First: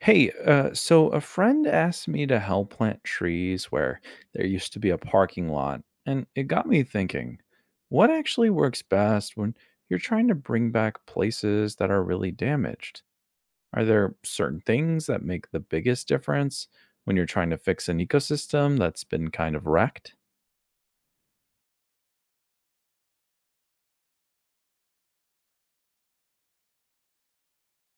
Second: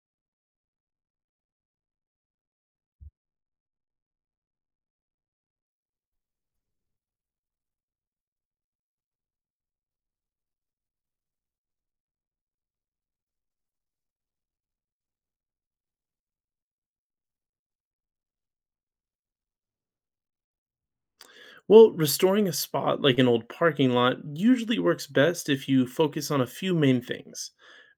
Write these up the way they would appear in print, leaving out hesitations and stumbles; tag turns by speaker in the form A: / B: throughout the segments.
A: Hey, so a friend asked me to help plant trees where there used to be a parking lot, and it got me thinking, what actually works best when you're trying to bring back places that are really damaged? Are there certain things that make the biggest difference when you're trying to fix an ecosystem that's been kind of wrecked?
B: Well, restoring a spot like an old parking lot usually works best if you focus on a few main things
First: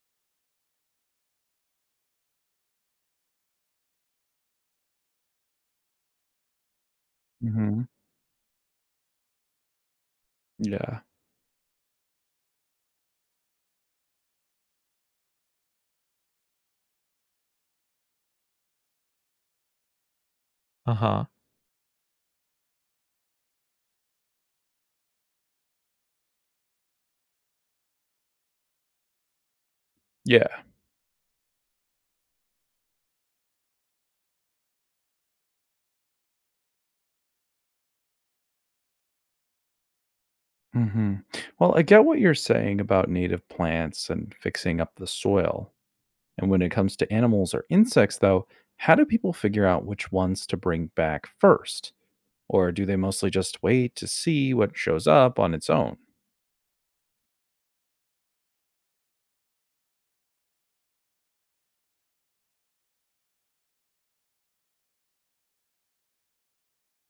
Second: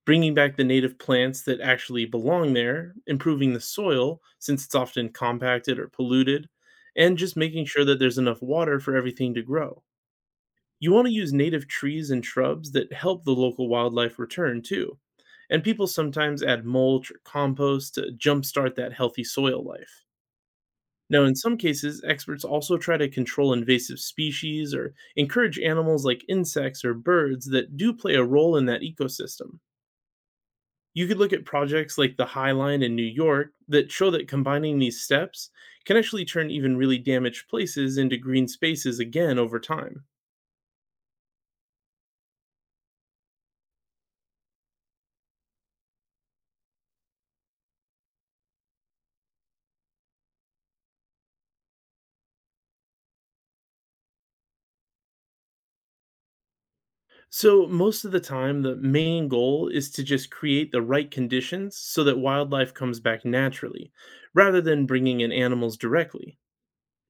B: bringing back the native plants that actually belong there, improving the soil since it's often compacted or polluted, and just making
A: hmm
B: sure that there's enough water for everything to grow. You
A: Yeah.
B: want to use native trees and shrubs that help the local wildlife return too. And people sometimes add mulch or compost to jumpstart that healthy soil life.
A: Uh
B: Now,
A: huh.
B: in some cases, experts also try to control invasive species or encourage animals like insects or birds that do play a role in that ecosystem.
A: Yeah.
B: You could look at projects like the High Line in New York that show that combining these steps can actually turn even really damaged places into green spaces again over time.
A: hmm Well, I get what you're saying about native plants and fixing up the soil. And when it comes to animals or insects, though, how do people figure out which ones to bring back first? Or do they mostly just wait to see what shows up on its own?
B: So, most of the time, the main goal is to just create the right conditions so that wildlife comes back naturally, rather than bringing in animals directly.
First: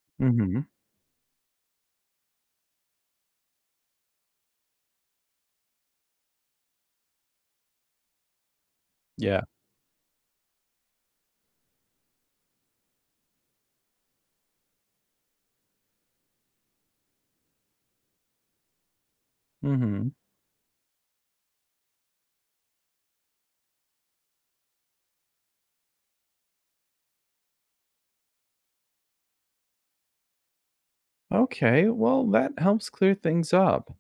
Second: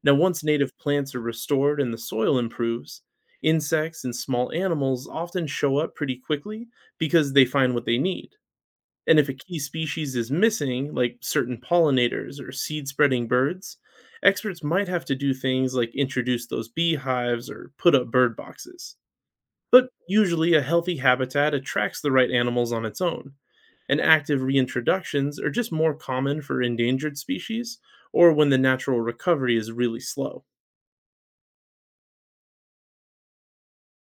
B: Now, once
A: Hmm
B: native plants are restored and the soil improves, insects and small animals often show up pretty quickly because they find what they need. And if a
A: Yeah.
B: key species is missing, like certain pollinators or seed spreading birds, experts might have to do things like introduce those beehives or put up bird boxes. But
A: hmm
B: usually, a healthy habitat attracts the right animals on its own, and active reintroductions are just more common for endangered species or when the natural recovery is really slow.
A: Okay, well, that helps clear things up.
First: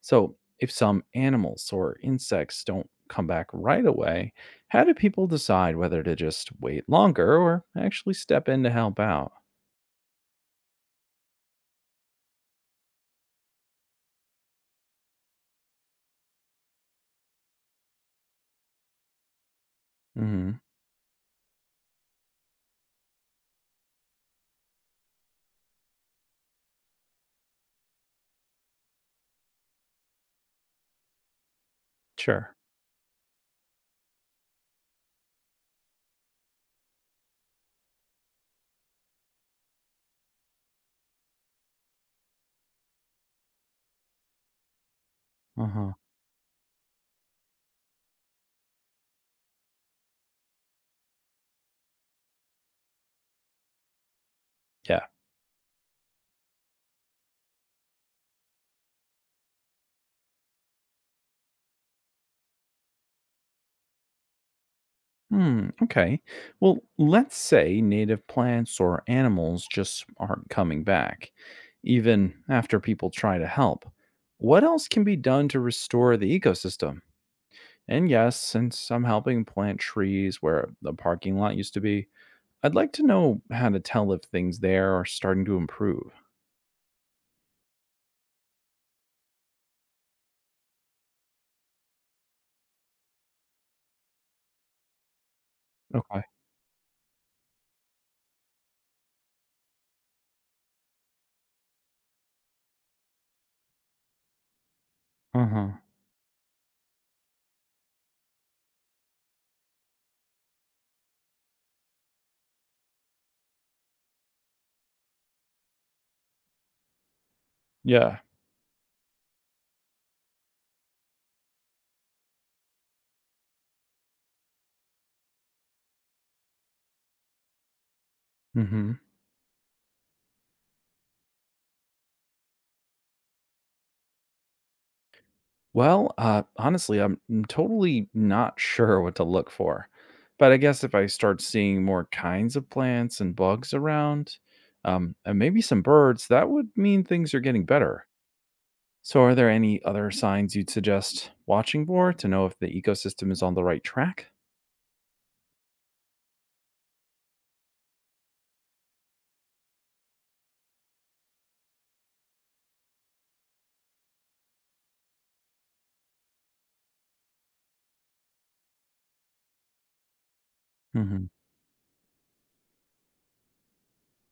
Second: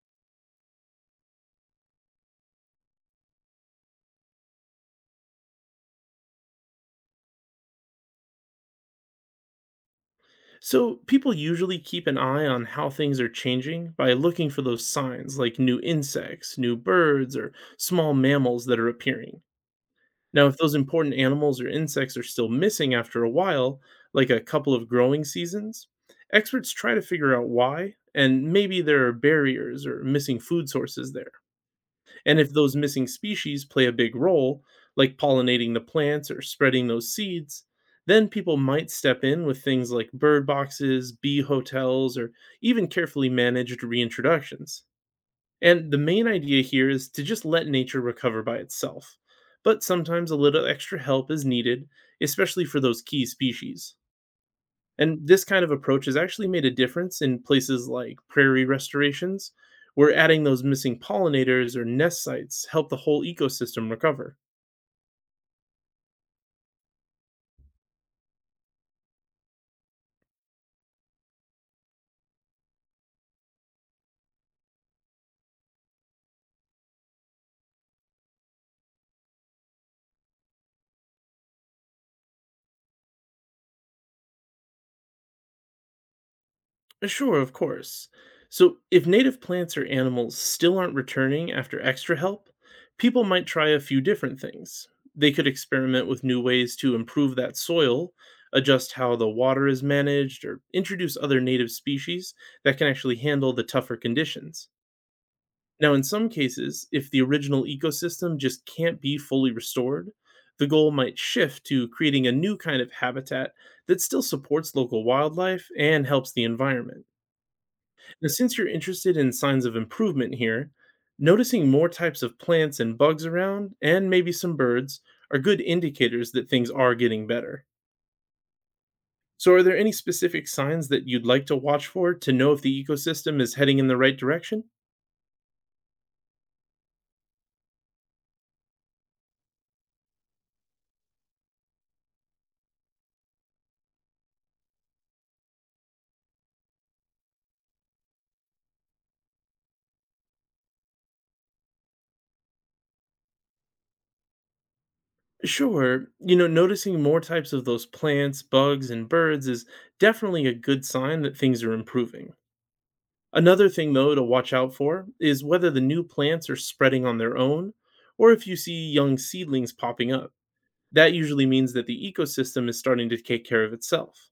A: So, if some animals or insects don't come back right away, how do people decide whether to just wait longer or actually step in to help out?
B: So, people usually keep an eye on how things are changing by looking for those signs like new insects, new birds, or small mammals that are appearing. Now, if
A: Hmm
B: those important animals or insects are still missing after a while, like a couple of growing seasons, experts try to figure out why, and maybe there are barriers or missing food sources there. And if
A: Sure.
B: those missing species play a big role, like pollinating the plants or spreading those seeds, then people might step in with things like bird boxes, bee hotels, or even carefully managed reintroductions.
A: Uh
B: And
A: huh.
B: the main idea here is to just let nature recover by itself. But sometimes a little extra help is needed, especially for those key species.
A: Yeah.
B: And this kind of approach has actually made a difference in places like prairie restorations, where adding those missing pollinators or nest sites help the whole ecosystem recover.
A: Hmm, okay. Well, let's say native plants or animals just aren't coming back, even after people try to help. What else can be done to restore the ecosystem? And yes, since I'm helping plant trees where the parking lot used to be, I'd like to know how to tell if things there are starting to improve.
B: Sure, of course. So, if native plants or animals still aren't returning after extra help, people might try a few different things. They could experiment
A: Okay.
B: with new ways to improve that soil, adjust how the water is managed, or introduce other native species that can actually handle the tougher conditions.
A: Uh huh.
B: Now, in some cases, if the original ecosystem just can't be fully restored, the goal might shift to creating a new kind of habitat that still supports local wildlife and helps the environment.
A: Yeah.
B: Now, since you're interested in signs of improvement here, noticing more types of plants and bugs around, and maybe some birds, are good indicators that things are getting better.
A: Mm hmm.
B: So, are there any specific signs that you'd like to watch for to know if the ecosystem is heading in the right direction?
A: Well, honestly, totally not sure what to look for. But I guess if I start seeing more kinds of plants and bugs around, and maybe some birds, that would mean things are getting better. So, are there any other signs you'd suggest watching for to know if the ecosystem is on the right track?
B: Sure. You know, noticing more types of those plants, bugs, and birds is definitely a good sign that things are improving. Another thing, though, to watch out for is whether the new plants are spreading on their own or if you see young seedlings popping up. That
A: Hmm
B: usually means that the ecosystem is starting to take care of itself.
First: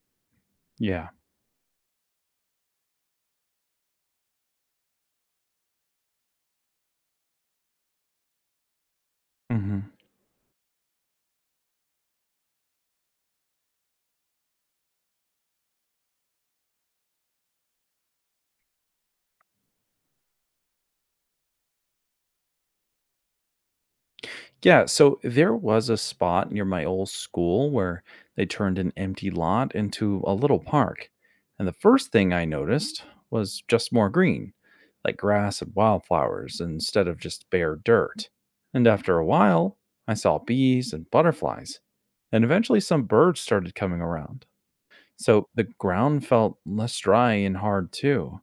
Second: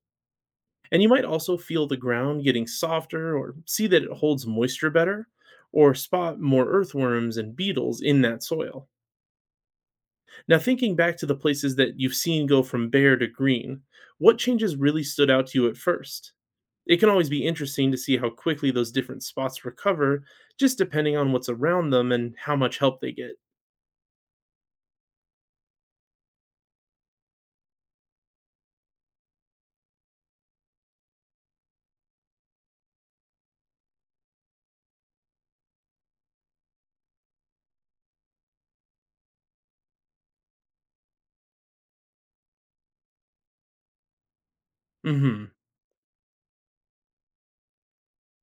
B: And
A: Yeah.
B: you might also feel the ground getting softer or see that it holds moisture better or spot more earthworms and beetles in that soil. Now, thinking back to the places that you've seen go from bare to green, what changes really stood out to you at first? It can always be interesting to see how quickly those different spots recover, just depending on what's around them and how much help they get.
A: Yeah, so there was a spot near my old school where they turned an empty lot into a little park. And the first thing I noticed was just more green, like grass and wildflowers instead of just bare dirt. And after a while, I saw bees and butterflies. And eventually, some birds started coming around. So
B: Hmm.
A: the ground felt less dry and hard too,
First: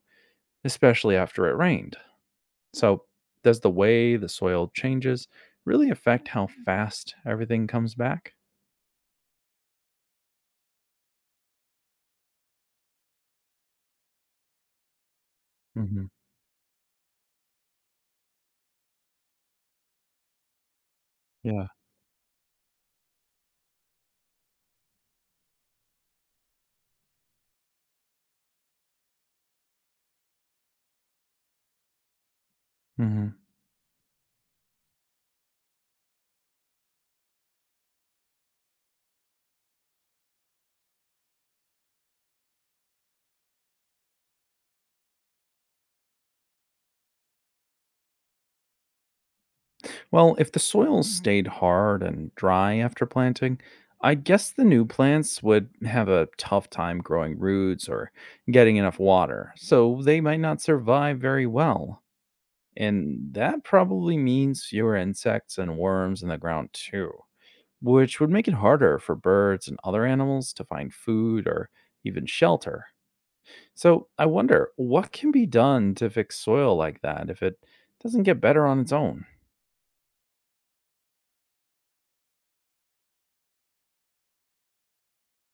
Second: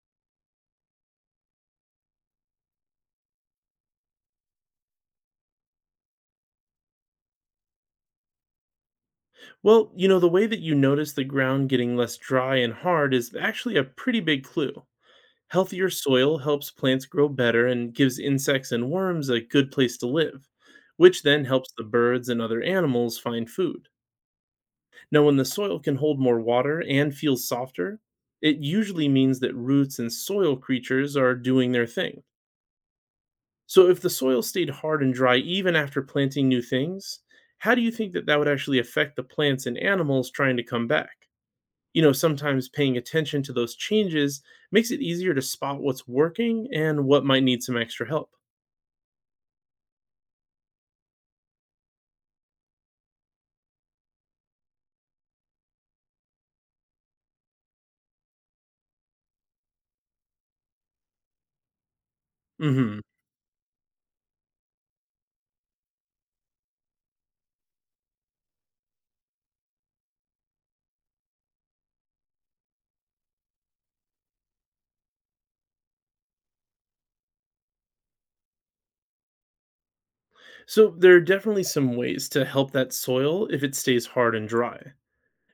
A: especially after it rained. So, does the way the soil changes really affect how fast everything comes back?
B: Well, you know, the way that you notice the ground getting less dry and hard is actually a pretty big clue. Healthier
A: Hmm
B: soil helps plants grow better and gives insects and worms a good place to live, which then
A: Yeah.
B: helps the birds and other animals find food. Now, when the soil can hold more water and feels softer, it usually means that roots and soil creatures are doing their thing.
A: hmm
B: So, if the soil stayed hard and dry even after planting new things, how do you think that would actually affect the plants and animals trying to come back? You know, sometimes paying attention to those changes makes it easier to spot what's working and what might need some extra help.
A: Well, if the soil stayed hard and dry after planting, I guess the new plants would have a tough time growing roots or getting enough water, so they might not survive very well.
B: Hmm.
A: And that probably means fewer insects and worms in the ground too, which would make it harder for birds and other animals to find food or even shelter. So I wonder what can be done to fix soil like that if it doesn't get better on its own?
B: So, there are definitely some ways to help that soil if it stays hard and dry.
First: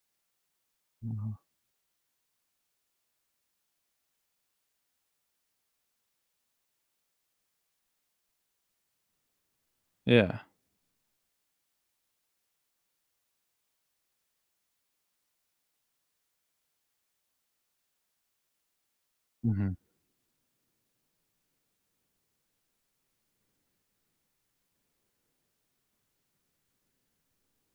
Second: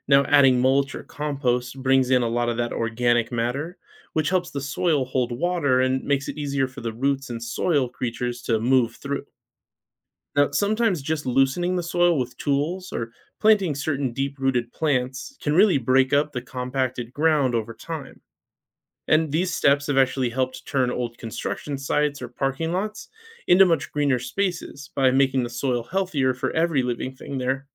B: Now, adding mulch or
A: Mhm.
B: compost brings in a lot of that organic matter, which helps the soil hold water and makes it easier for the roots and soil creatures to move through.
A: Yeah.
B: Now, sometimes just loosening the soil with tools or planting certain deep rooted plants can really break up the compacted ground over time. And these
A: Mhm.
B: steps have actually helped turn old construction sites or parking lots into much greener spaces by making the soil healthier for every living thing there.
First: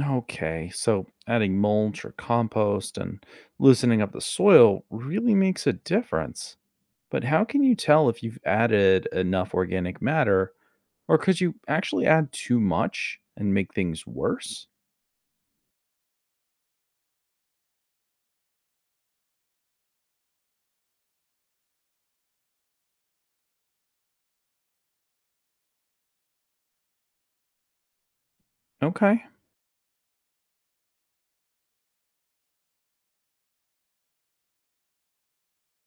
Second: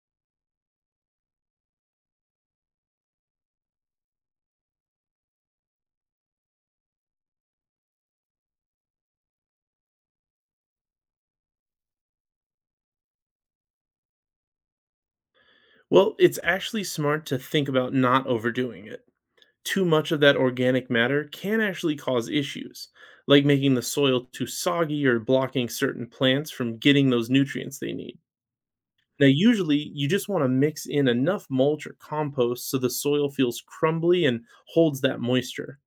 A: Okay. So adding mulch or compost and loosening up the soil really makes a difference. But how can you tell if you've added enough organic matter or could you actually add too much and make things worse?
B: Well, it's actually smart to think about not overdoing it too much of that organic matter can actually cause issues, like making the soil too soggy or blocking certain plants from getting those nutrients they need.
A: Okay.
B: Now, usually, you just want to mix in enough mulch or compost so the soil feels crumbly and holds that moisture,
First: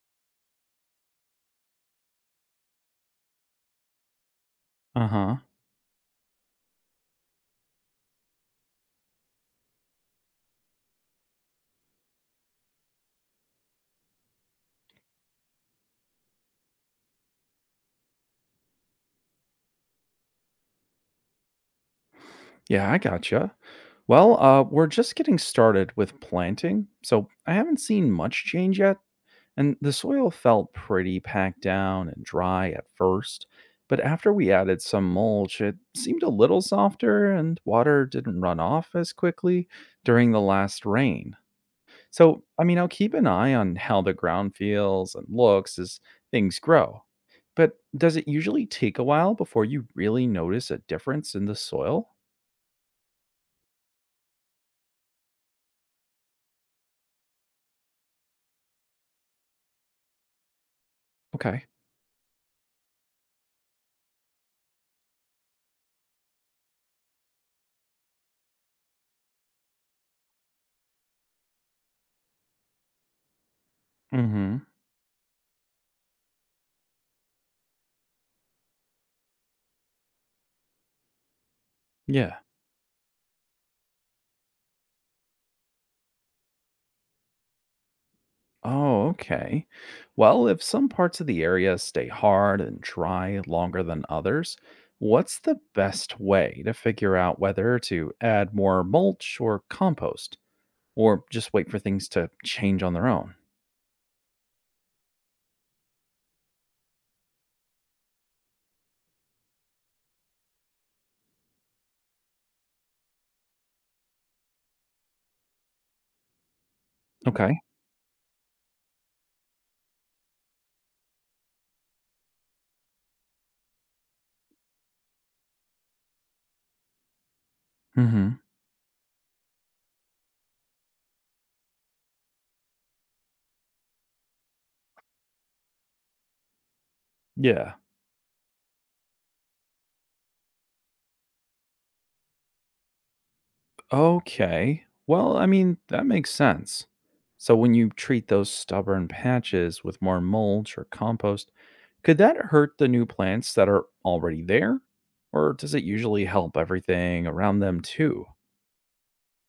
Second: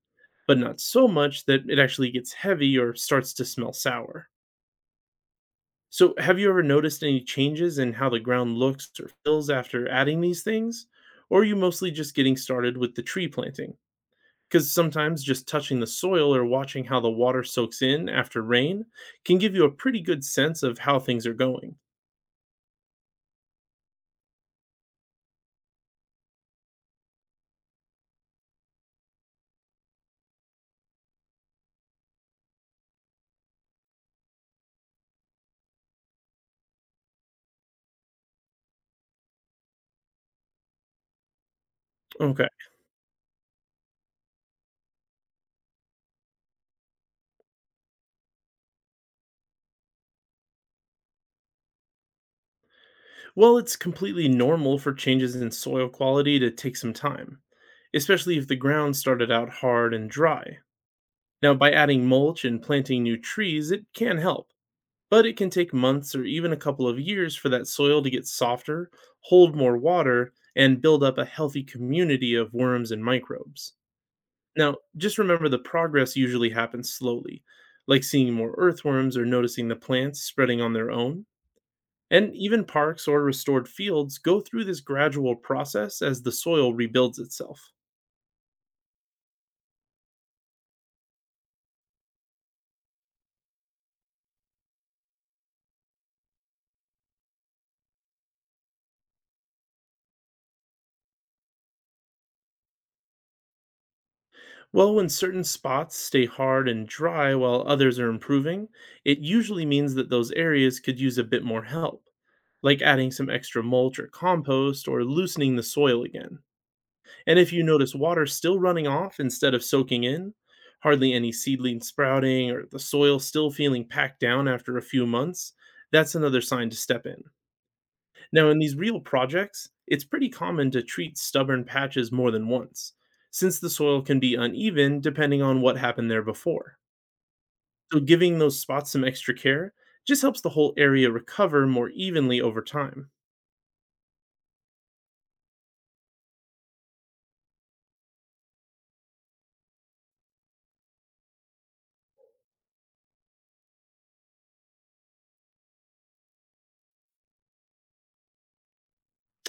B: but not so much that it actually gets heavy or starts to smell sour.
A: Uh huh.
B: So, have you ever noticed any changes in how the ground looks or feels after adding these things? Or are you mostly just getting started with the tree planting? Because sometimes just touching the soil or watching how the water soaks in after rain can give you a pretty good sense of how things are going.
A: Yeah, I gotcha. Well, we're just getting started with planting, so I haven't seen much change yet. And the soil felt pretty packed down and dry at first, but after we added some mulch, it seemed a little softer and water didn't run off as quickly during the last rain. So,
B: Okay.
A: I mean, I'll keep an eye on how the ground feels and looks as things grow. But does it usually take a while before you really notice a difference in the soil?
B: Well, it's completely normal for changes in soil quality to take some time, especially if the ground started out hard and dry. Now,
A: Okay.
B: by adding mulch and planting new trees, it can help, but it can take months or even a couple of years for that soil to get softer, hold more water, and build up a healthy community of worms and microbes.
A: Mhm.
B: Now, just remember the progress usually happens slowly, like seeing more earthworms or noticing the plants spreading on their own. And
A: Yeah.
B: even parks or restored fields go through this gradual process as the soil rebuilds itself.
A: Oh, okay. Well, if some parts of the area stay hard and dry longer than others, what's the best way to figure out whether to add more mulch or compost or just wait for things to change on their own?
B: Well, when certain spots stay hard and dry while others are improving, it usually means that those areas could use a bit more help, like adding some extra mulch or compost or loosening the soil again. And if
A: Okay.
B: you notice water still running off instead of soaking in, hardly any seedlings sprouting, or the soil still feeling packed down after a few months, that's another sign to step in.
A: Mhm.
B: Now, in these real projects, it's pretty common to treat stubborn patches more than once, since the soil can be uneven depending on what happened there before.
A: Yeah.
B: So, giving those spots some extra care just helps the whole area recover more evenly over time.
A: Okay. Well, I mean, that makes sense. So when you treat those stubborn patches with more mulch or compost, could that hurt the new plants that are already there? Or does it usually help everything around them too?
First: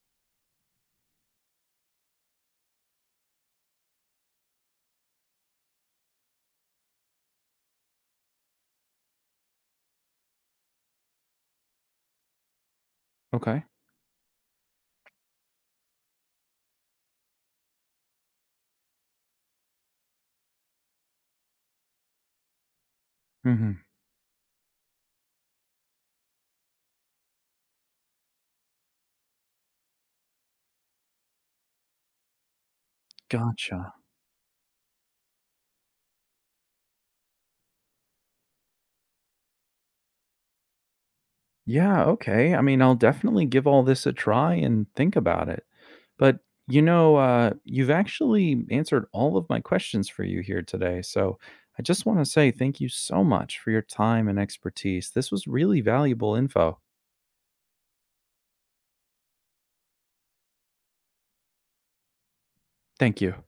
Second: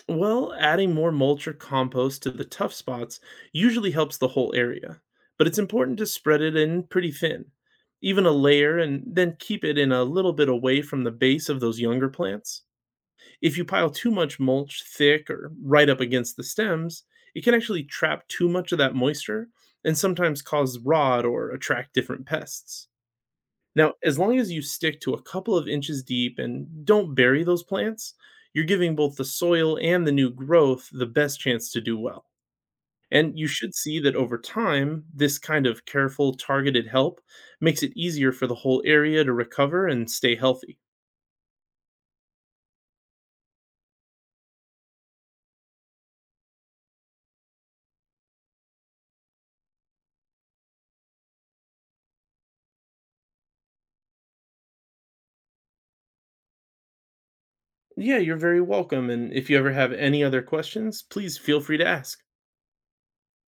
B: Well, adding more mulch or compost to the tough spots usually helps the whole area, but it's important to spread it in pretty thin, even a layer, and then keep it in a little bit away from the base of those younger plants. If
A: Okay.
B: you pile too much mulch thick or right up against the stems, it can actually trap too much of that moisture and sometimes cause rot or attract different pests.
A: hmm
B: Now, as long as you stick to a couple of inches deep and don't bury those plants, you're giving both the soil and the new growth the best chance to do well. And you should
A: Gotcha.
B: see that over time, this kind of careful, targeted help makes it easier for the whole area to recover and stay healthy.
A: Yeah, okay. I mean, I'll definitely give all this a try and think about it. But, you've actually answered all of my questions for you here today. So I just want to say thank you so much for your time and expertise. This was really valuable info.
B: Yeah, you're very welcome. And if you ever have any other questions, please feel free to ask.
A: Thank you.